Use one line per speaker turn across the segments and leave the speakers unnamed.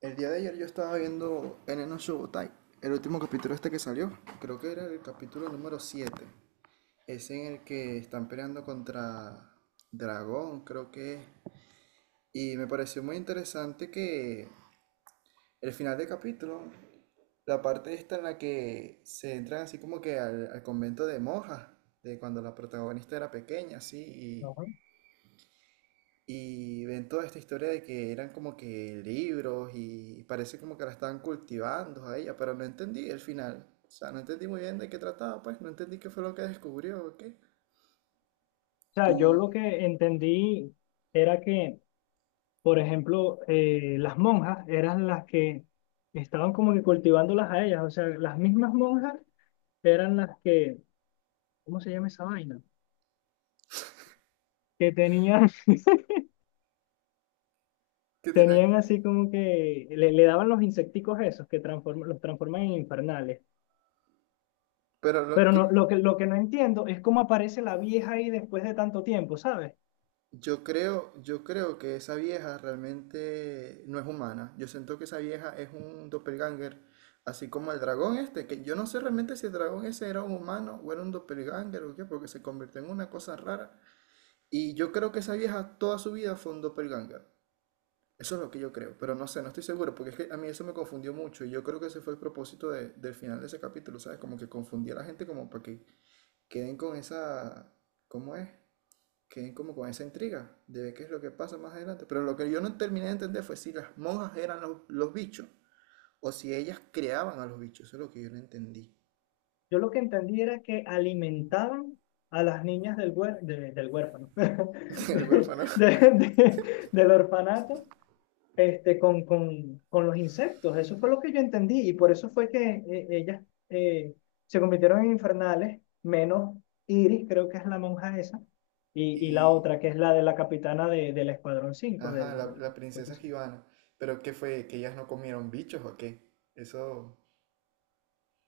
El día de ayer yo estaba viendo Eneno Shobutai, el último capítulo este que salió. Creo que era el capítulo número 7. Es en el que están peleando contra Dragón, creo que es. Y me pareció muy interesante que el final del capítulo, la parte esta en la que se entran así como que al convento de monjas, de cuando la protagonista era pequeña, así,
Ajá.
y
O
Y ven toda esta historia de que eran como que libros y parece como que la estaban cultivando a ella, pero no entendí el final. O sea, no entendí muy bien de qué trataba, pues no entendí qué fue lo que descubrió o qué.
sea, yo
Tú,
lo que entendí era que, por ejemplo, las monjas eran las que estaban como que cultivándolas a ellas. O sea, las mismas monjas eran las que, ¿cómo se llama esa vaina? Que tenían,
que tenían...
tenían así como que le daban los insecticos esos que los transforman en infernales.
Pero lo
Pero
que
no, lo que no entiendo es cómo aparece la vieja ahí después de tanto tiempo, ¿sabes?
yo creo que esa vieja realmente no es humana. Yo siento que esa vieja es un doppelganger, así como el dragón este, que yo no sé realmente si el dragón ese era un humano o era un doppelganger o qué, porque se convirtió en una cosa rara. Y yo creo que esa vieja toda su vida fue un doppelganger. Eso es lo que yo creo, pero no sé, no estoy seguro, porque es que a mí eso me confundió mucho y yo creo que ese fue el propósito del final de ese capítulo, ¿sabes? Como que confundía a la gente como para que queden con esa, ¿cómo es? Queden como con esa intriga de ver qué es lo que pasa más adelante. Pero lo que yo no terminé de entender fue si las monjas eran los bichos o si ellas creaban a los bichos, eso es lo que yo no entendí
Yo lo que entendí era que alimentaban a las niñas del huérfano,
del
de-
huérfano.
de- de- del orfanato, con los insectos. Eso fue lo que yo entendí y por eso fue que ellas eh, se convirtieron en infernales, menos Iris, creo que es la monja esa, y la
Y,
otra, que es la de la capitana del Escuadrón 5
ajá, la, la
Pues
princesa
eso.
Gibana. Pero ¿qué fue? ¿Que ellas no comieron bichos o qué? Eso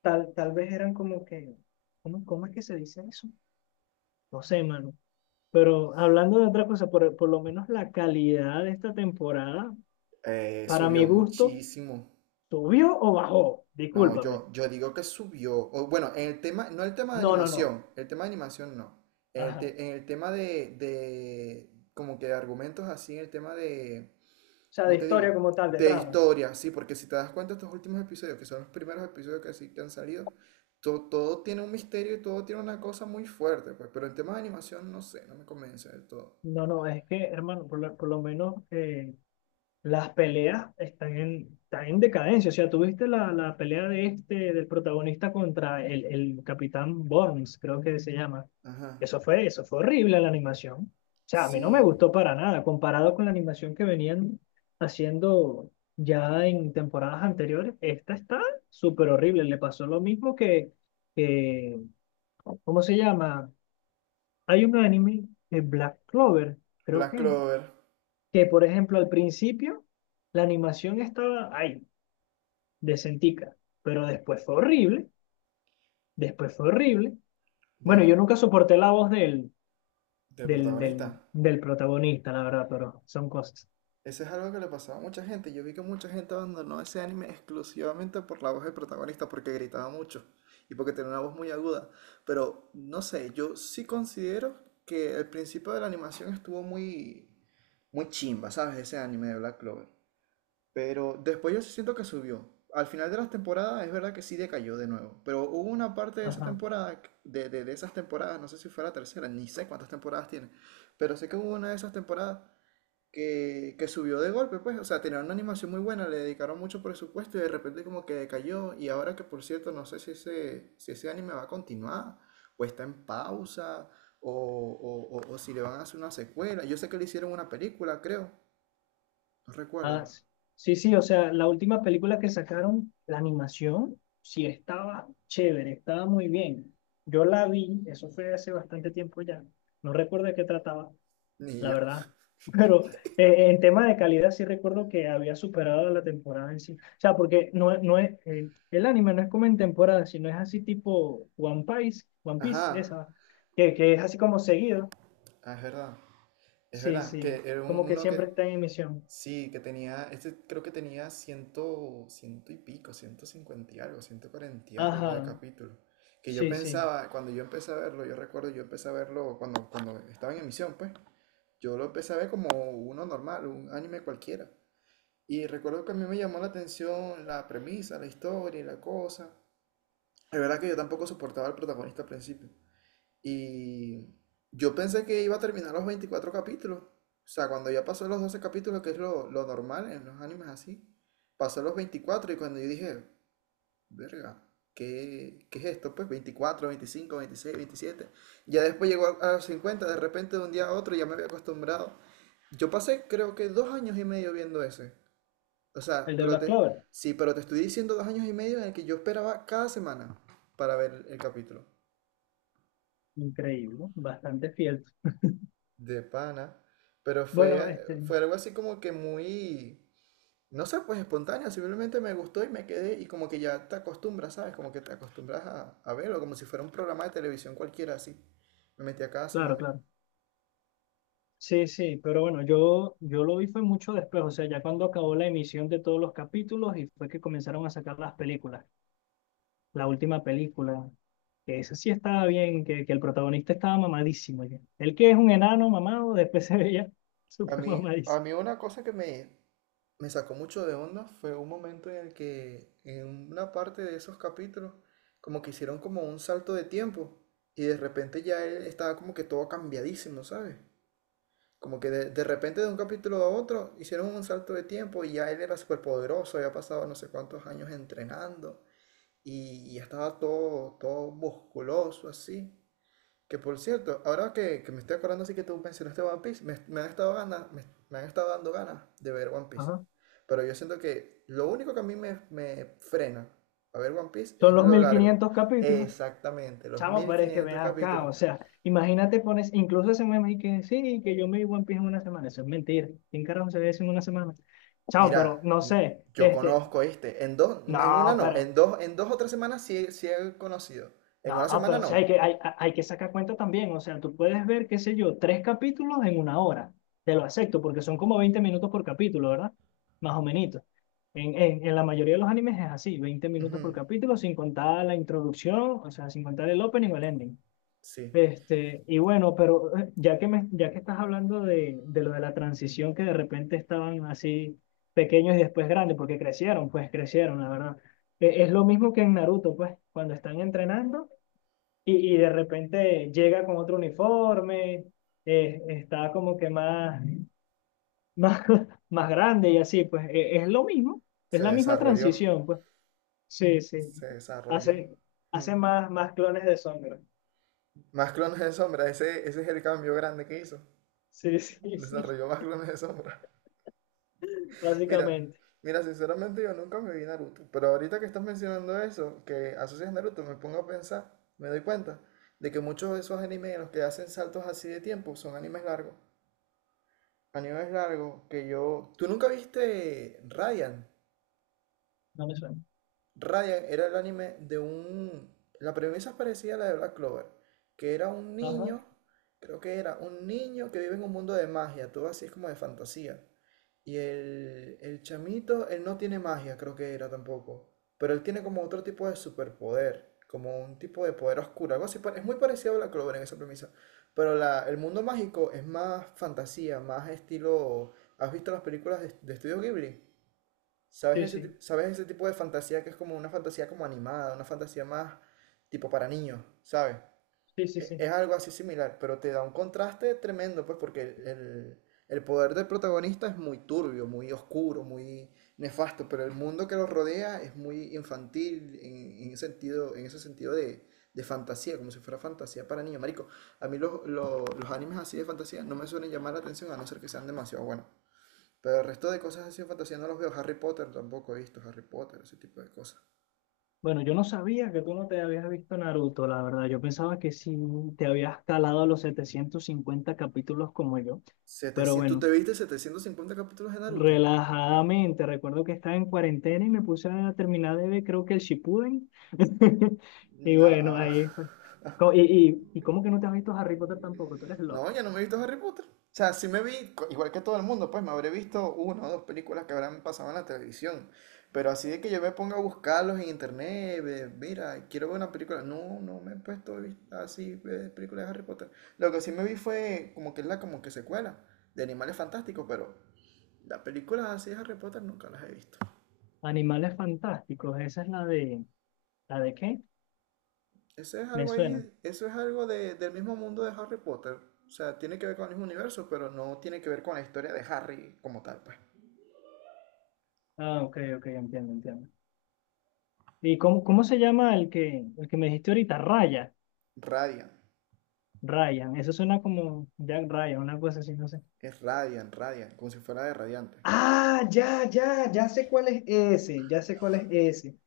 Tal vez eran como que, ¿cómo es que se dice eso? No sé, mano. Pero hablando de otra cosa, por lo menos la calidad de esta temporada, para mi
subió
gusto,
muchísimo.
¿subió o bajó?
No,
Discúlpame.
yo digo que subió. O, bueno, en el tema, no el tema de
No, no, no.
animación, el tema de animación no. En el,
Ajá. O
en el tema como que de argumentos así, en el tema de,
sea, de
¿cómo te
historia
digo?
como tal, de
De
trama.
historia, sí, porque si te das cuenta estos últimos episodios, que son los primeros episodios que, sí, que han salido, todo tiene un misterio y todo tiene una cosa muy fuerte, pues, pero el tema de animación no sé, no me convence del todo.
No, no, es que, hermano, por lo menos las peleas están en decadencia. O sea, tuviste la pelea del protagonista contra el Capitán Burns, creo que se llama.
Ajá.
Eso fue horrible la animación. O sea, a mí no me
Sí,
gustó para nada, comparado con la animación que venían haciendo ya en temporadas anteriores. Esta está súper horrible. Le pasó lo mismo que, ¿cómo se llama? Hay un anime de Black Clover, creo
Black
que es
Clover.
que, por ejemplo, al principio la animación estaba ahí, decentica, pero después fue horrible, después fue horrible. Bueno, yo
Bueno,
nunca soporté la voz del,
de
del,
protagonista.
del, del protagonista, la verdad, pero son cosas.
Ese es algo que le pasaba a mucha gente. Yo vi que mucha gente abandonó ese anime exclusivamente por la voz del protagonista, porque gritaba mucho y porque tenía una voz muy aguda. Pero no sé, yo sí considero que el principio de la animación estuvo muy, muy chimba, ¿sabes? Ese anime de Black Clover. Pero después yo siento que subió. Al final de las temporadas es verdad que sí decayó de nuevo. Pero hubo una parte de esa
Ajá.
temporada, de esas temporadas, no sé si fue la tercera, ni sé cuántas temporadas tiene. Pero sé que hubo una de esas temporadas que subió de golpe, pues. O sea, tenían una animación muy buena, le dedicaron mucho presupuesto y de repente como que decayó. Y ahora que por cierto, no sé si ese, si ese anime va a continuar o está en pausa o, o si le van a hacer una secuela. Yo sé que le hicieron una película, creo. No
Ah,
recuerdo.
sí, sí, sí, o sea, la última película que sacaron, la animación, sí estaba chévere, estaba muy bien. Yo la vi, eso fue hace bastante tiempo ya, no recuerdo de qué trataba,
Ni
la
yo.
verdad. Pero en tema de calidad sí recuerdo que había superado la temporada en sí. O sea, porque no, el anime no es como en temporada, sino es así tipo One Piece, One
Ajá,
Piece, esa, que es así como seguido.
ah, es
Sí,
verdad, que
sí,
era
como que
uno que,
siempre está en emisión.
sí, que tenía, este creo que tenía 100, 100 y pico, 150 y algo, 140 y algo de
Ajá,
capítulo, que yo
sí, sí.
pensaba, cuando yo empecé a verlo, yo recuerdo, yo empecé a verlo cuando, cuando estaba en emisión, pues, yo lo empecé a ver como uno normal, un anime cualquiera, y recuerdo que a mí me llamó la atención la premisa, la historia y la cosa, es verdad que yo tampoco soportaba al protagonista al principio, y yo pensé que iba a terminar los 24 capítulos. O sea, cuando ya pasó los 12 capítulos, que es lo normal en los animes así, pasó los 24 y cuando yo dije, verga, ¿qué, qué es esto? Pues 24 25 26, 27. Ya después llegó a los 50 de repente de un día a otro ya me había acostumbrado. Yo pasé creo que 2 años y medio viendo ese. O sea,
El de
pero
Black
te,
Clover,
sí, pero te estoy diciendo 2 años y medio en el que yo esperaba cada semana para ver el capítulo.
increíble, ¿no? Bastante fiel.
De pana. Pero
Bueno,
fue, fue algo así como que muy, no sé, pues espontáneo. Simplemente me gustó y me quedé. Y como que ya te acostumbras, ¿sabes? Como que te acostumbras a verlo, como si fuera un programa de televisión cualquiera así. Me metía cada
claro,
semana.
claro. Sí, sí, pero bueno, yo lo vi fue mucho después, o sea, ya cuando acabó la emisión de todos los capítulos y fue que comenzaron a sacar las películas, la última película, que esa sí estaba bien, que el protagonista estaba mamadísimo ya. El que es un enano mamado, después se veía súper
A
mamadísimo.
mí una cosa que me sacó mucho de onda fue un momento en el que en una parte de esos capítulos como que hicieron como un salto de tiempo y de repente ya él estaba como que todo cambiadísimo, ¿sabes? Como que de repente de un capítulo a otro hicieron un salto de tiempo y ya él era súper poderoso, había pasado no sé cuántos años entrenando y ya estaba todo, todo musculoso así. Que por cierto, ahora que, me estoy acordando así que tú mencionaste One Piece, me, me han estado dando ganas de ver One Piece.
Ajá.
Pero yo siento que lo único que a mí me frena a ver One Piece
Son
es
los
lo
mil
largo.
quinientos capítulos,
Exactamente, los
chamo,
mil
pero es que ven
quinientos
acá,
capítulos.
o sea, imagínate pones, incluso ese meme y que sí, que yo me vi One Piece en una semana, eso es mentira, ¿quién carajo se ve eso en una semana? Chamo, pero
Mira,
no sé,
yo
este...
conozco este. En dos, no, en una
No,
no.
pero
En dos, en 2 o 3 semanas sí, sí he conocido. En una
No,
semana
pero sí hay
no.
que, hay, hay que sacar cuenta también. O sea, tú puedes ver, qué sé yo, tres capítulos en una hora. Te lo acepto, porque son como 20 minutos por capítulo, ¿verdad? Más o menos. En la mayoría de los animes es así, veinte
Ujú,
minutos por capítulo, sin contar la introducción, o sea, sin contar el opening o el ending.
sí.
Y bueno, pero ya que estás hablando de, lo de la transición, que de repente estaban así pequeños y después grandes, porque crecieron, pues crecieron, la verdad. Es lo mismo que en Naruto, pues, cuando están entrenando y de repente llega con otro uniforme, está como que más, más grande y así, pues es lo mismo, es
Se
la misma
desarrolló.
transición, pues sí, sí,
Se desarrolló.
hace,
Mm.
hace más clones de sombra,
Más clones de sombra. Ese es el cambio grande que hizo.
sí, sí, sí,
Desarrolló más clones de sombra. Mira,
básicamente,
mira, sinceramente yo nunca me vi Naruto. Pero ahorita que estás mencionando eso, que asocias Naruto, me pongo a pensar, me doy cuenta de que muchos de esos animes en los que hacen saltos así de tiempo son animes largos. A es largo, que yo... ¿Tú nunca viste Radiant?
no me suena,
Raya era el anime de un... La premisa es parecida a la de Black Clover, que era un
ajá,
niño, creo que era un niño que vive en un mundo de magia, todo así es como de fantasía. Y el chamito, él no tiene magia, creo que era tampoco, pero él tiene como otro tipo de superpoder, como un tipo de poder oscuro, algo así, es muy parecido a Black Clover en esa premisa, pero el mundo mágico es más fantasía, más estilo... ¿Has visto las películas de Estudio Ghibli? ¿Sabes
sí,
ese,
sí,
sabes ese tipo de fantasía que es como una fantasía como animada, una fantasía más tipo para niños, ¿sabes?
sí, sí, sí.
Es algo así similar, pero te da un contraste tremendo, pues, porque el, el poder del protagonista es muy turbio, muy oscuro, muy nefasto, pero el mundo que lo rodea es muy infantil en, ese sentido, en ese sentido de fantasía, como si fuera fantasía para niños. Marico, a mí los animes así de fantasía no me suelen llamar la atención a no ser que sean demasiado buenos. Pero el resto de cosas así de fantasía no los veo. Harry Potter tampoco he visto Harry Potter, ese tipo de cosas.
Bueno, yo no sabía que tú no te habías visto Naruto, la verdad. Yo pensaba que sí te habías calado los 750 capítulos como yo. Pero
Setecientos, ¿tú
bueno,
te viste 750 capítulos de Naruto?
relajadamente. Recuerdo que estaba en cuarentena y me puse a terminar de ver, creo que el Shippuden. Y bueno,
No.
ahí fue. Co- Y, y, ¿y cómo que no te has visto Harry Potter tampoco? Tú eres
No,
loco.
ya no me he visto Harry Potter. O sea, sí me vi, igual que todo el mundo, pues me habré visto una o dos películas que habrán pasado en la televisión. Pero así de que yo me ponga a buscarlos en internet, ve, mira, quiero ver una película. No, no me he puesto a así películas de Harry Potter. Lo que sí me vi fue como que es la como que secuela de Animales Fantásticos, pero las películas así de Harry Potter nunca las he visto.
Animales fantásticos, esa es la de... ¿La de qué?
Eso es
Me
algo
suena.
ahí, eso es algo del mismo mundo de Harry Potter. O sea, tiene que ver con el mismo universo, pero no tiene que ver con la historia de Harry como tal, pues.
Ah, ok, ok, entiendo, entiendo. ¿Y cómo se llama el que me dijiste ahorita? Raya.
Radiant.
Ryan. Eso suena como Jack Ryan, una cosa así, no sé.
Es Radiant, Radiant, como si fuera de Radiante.
Ah, ya, ya, ya sé cuál es ese, ya sé cuál es ese.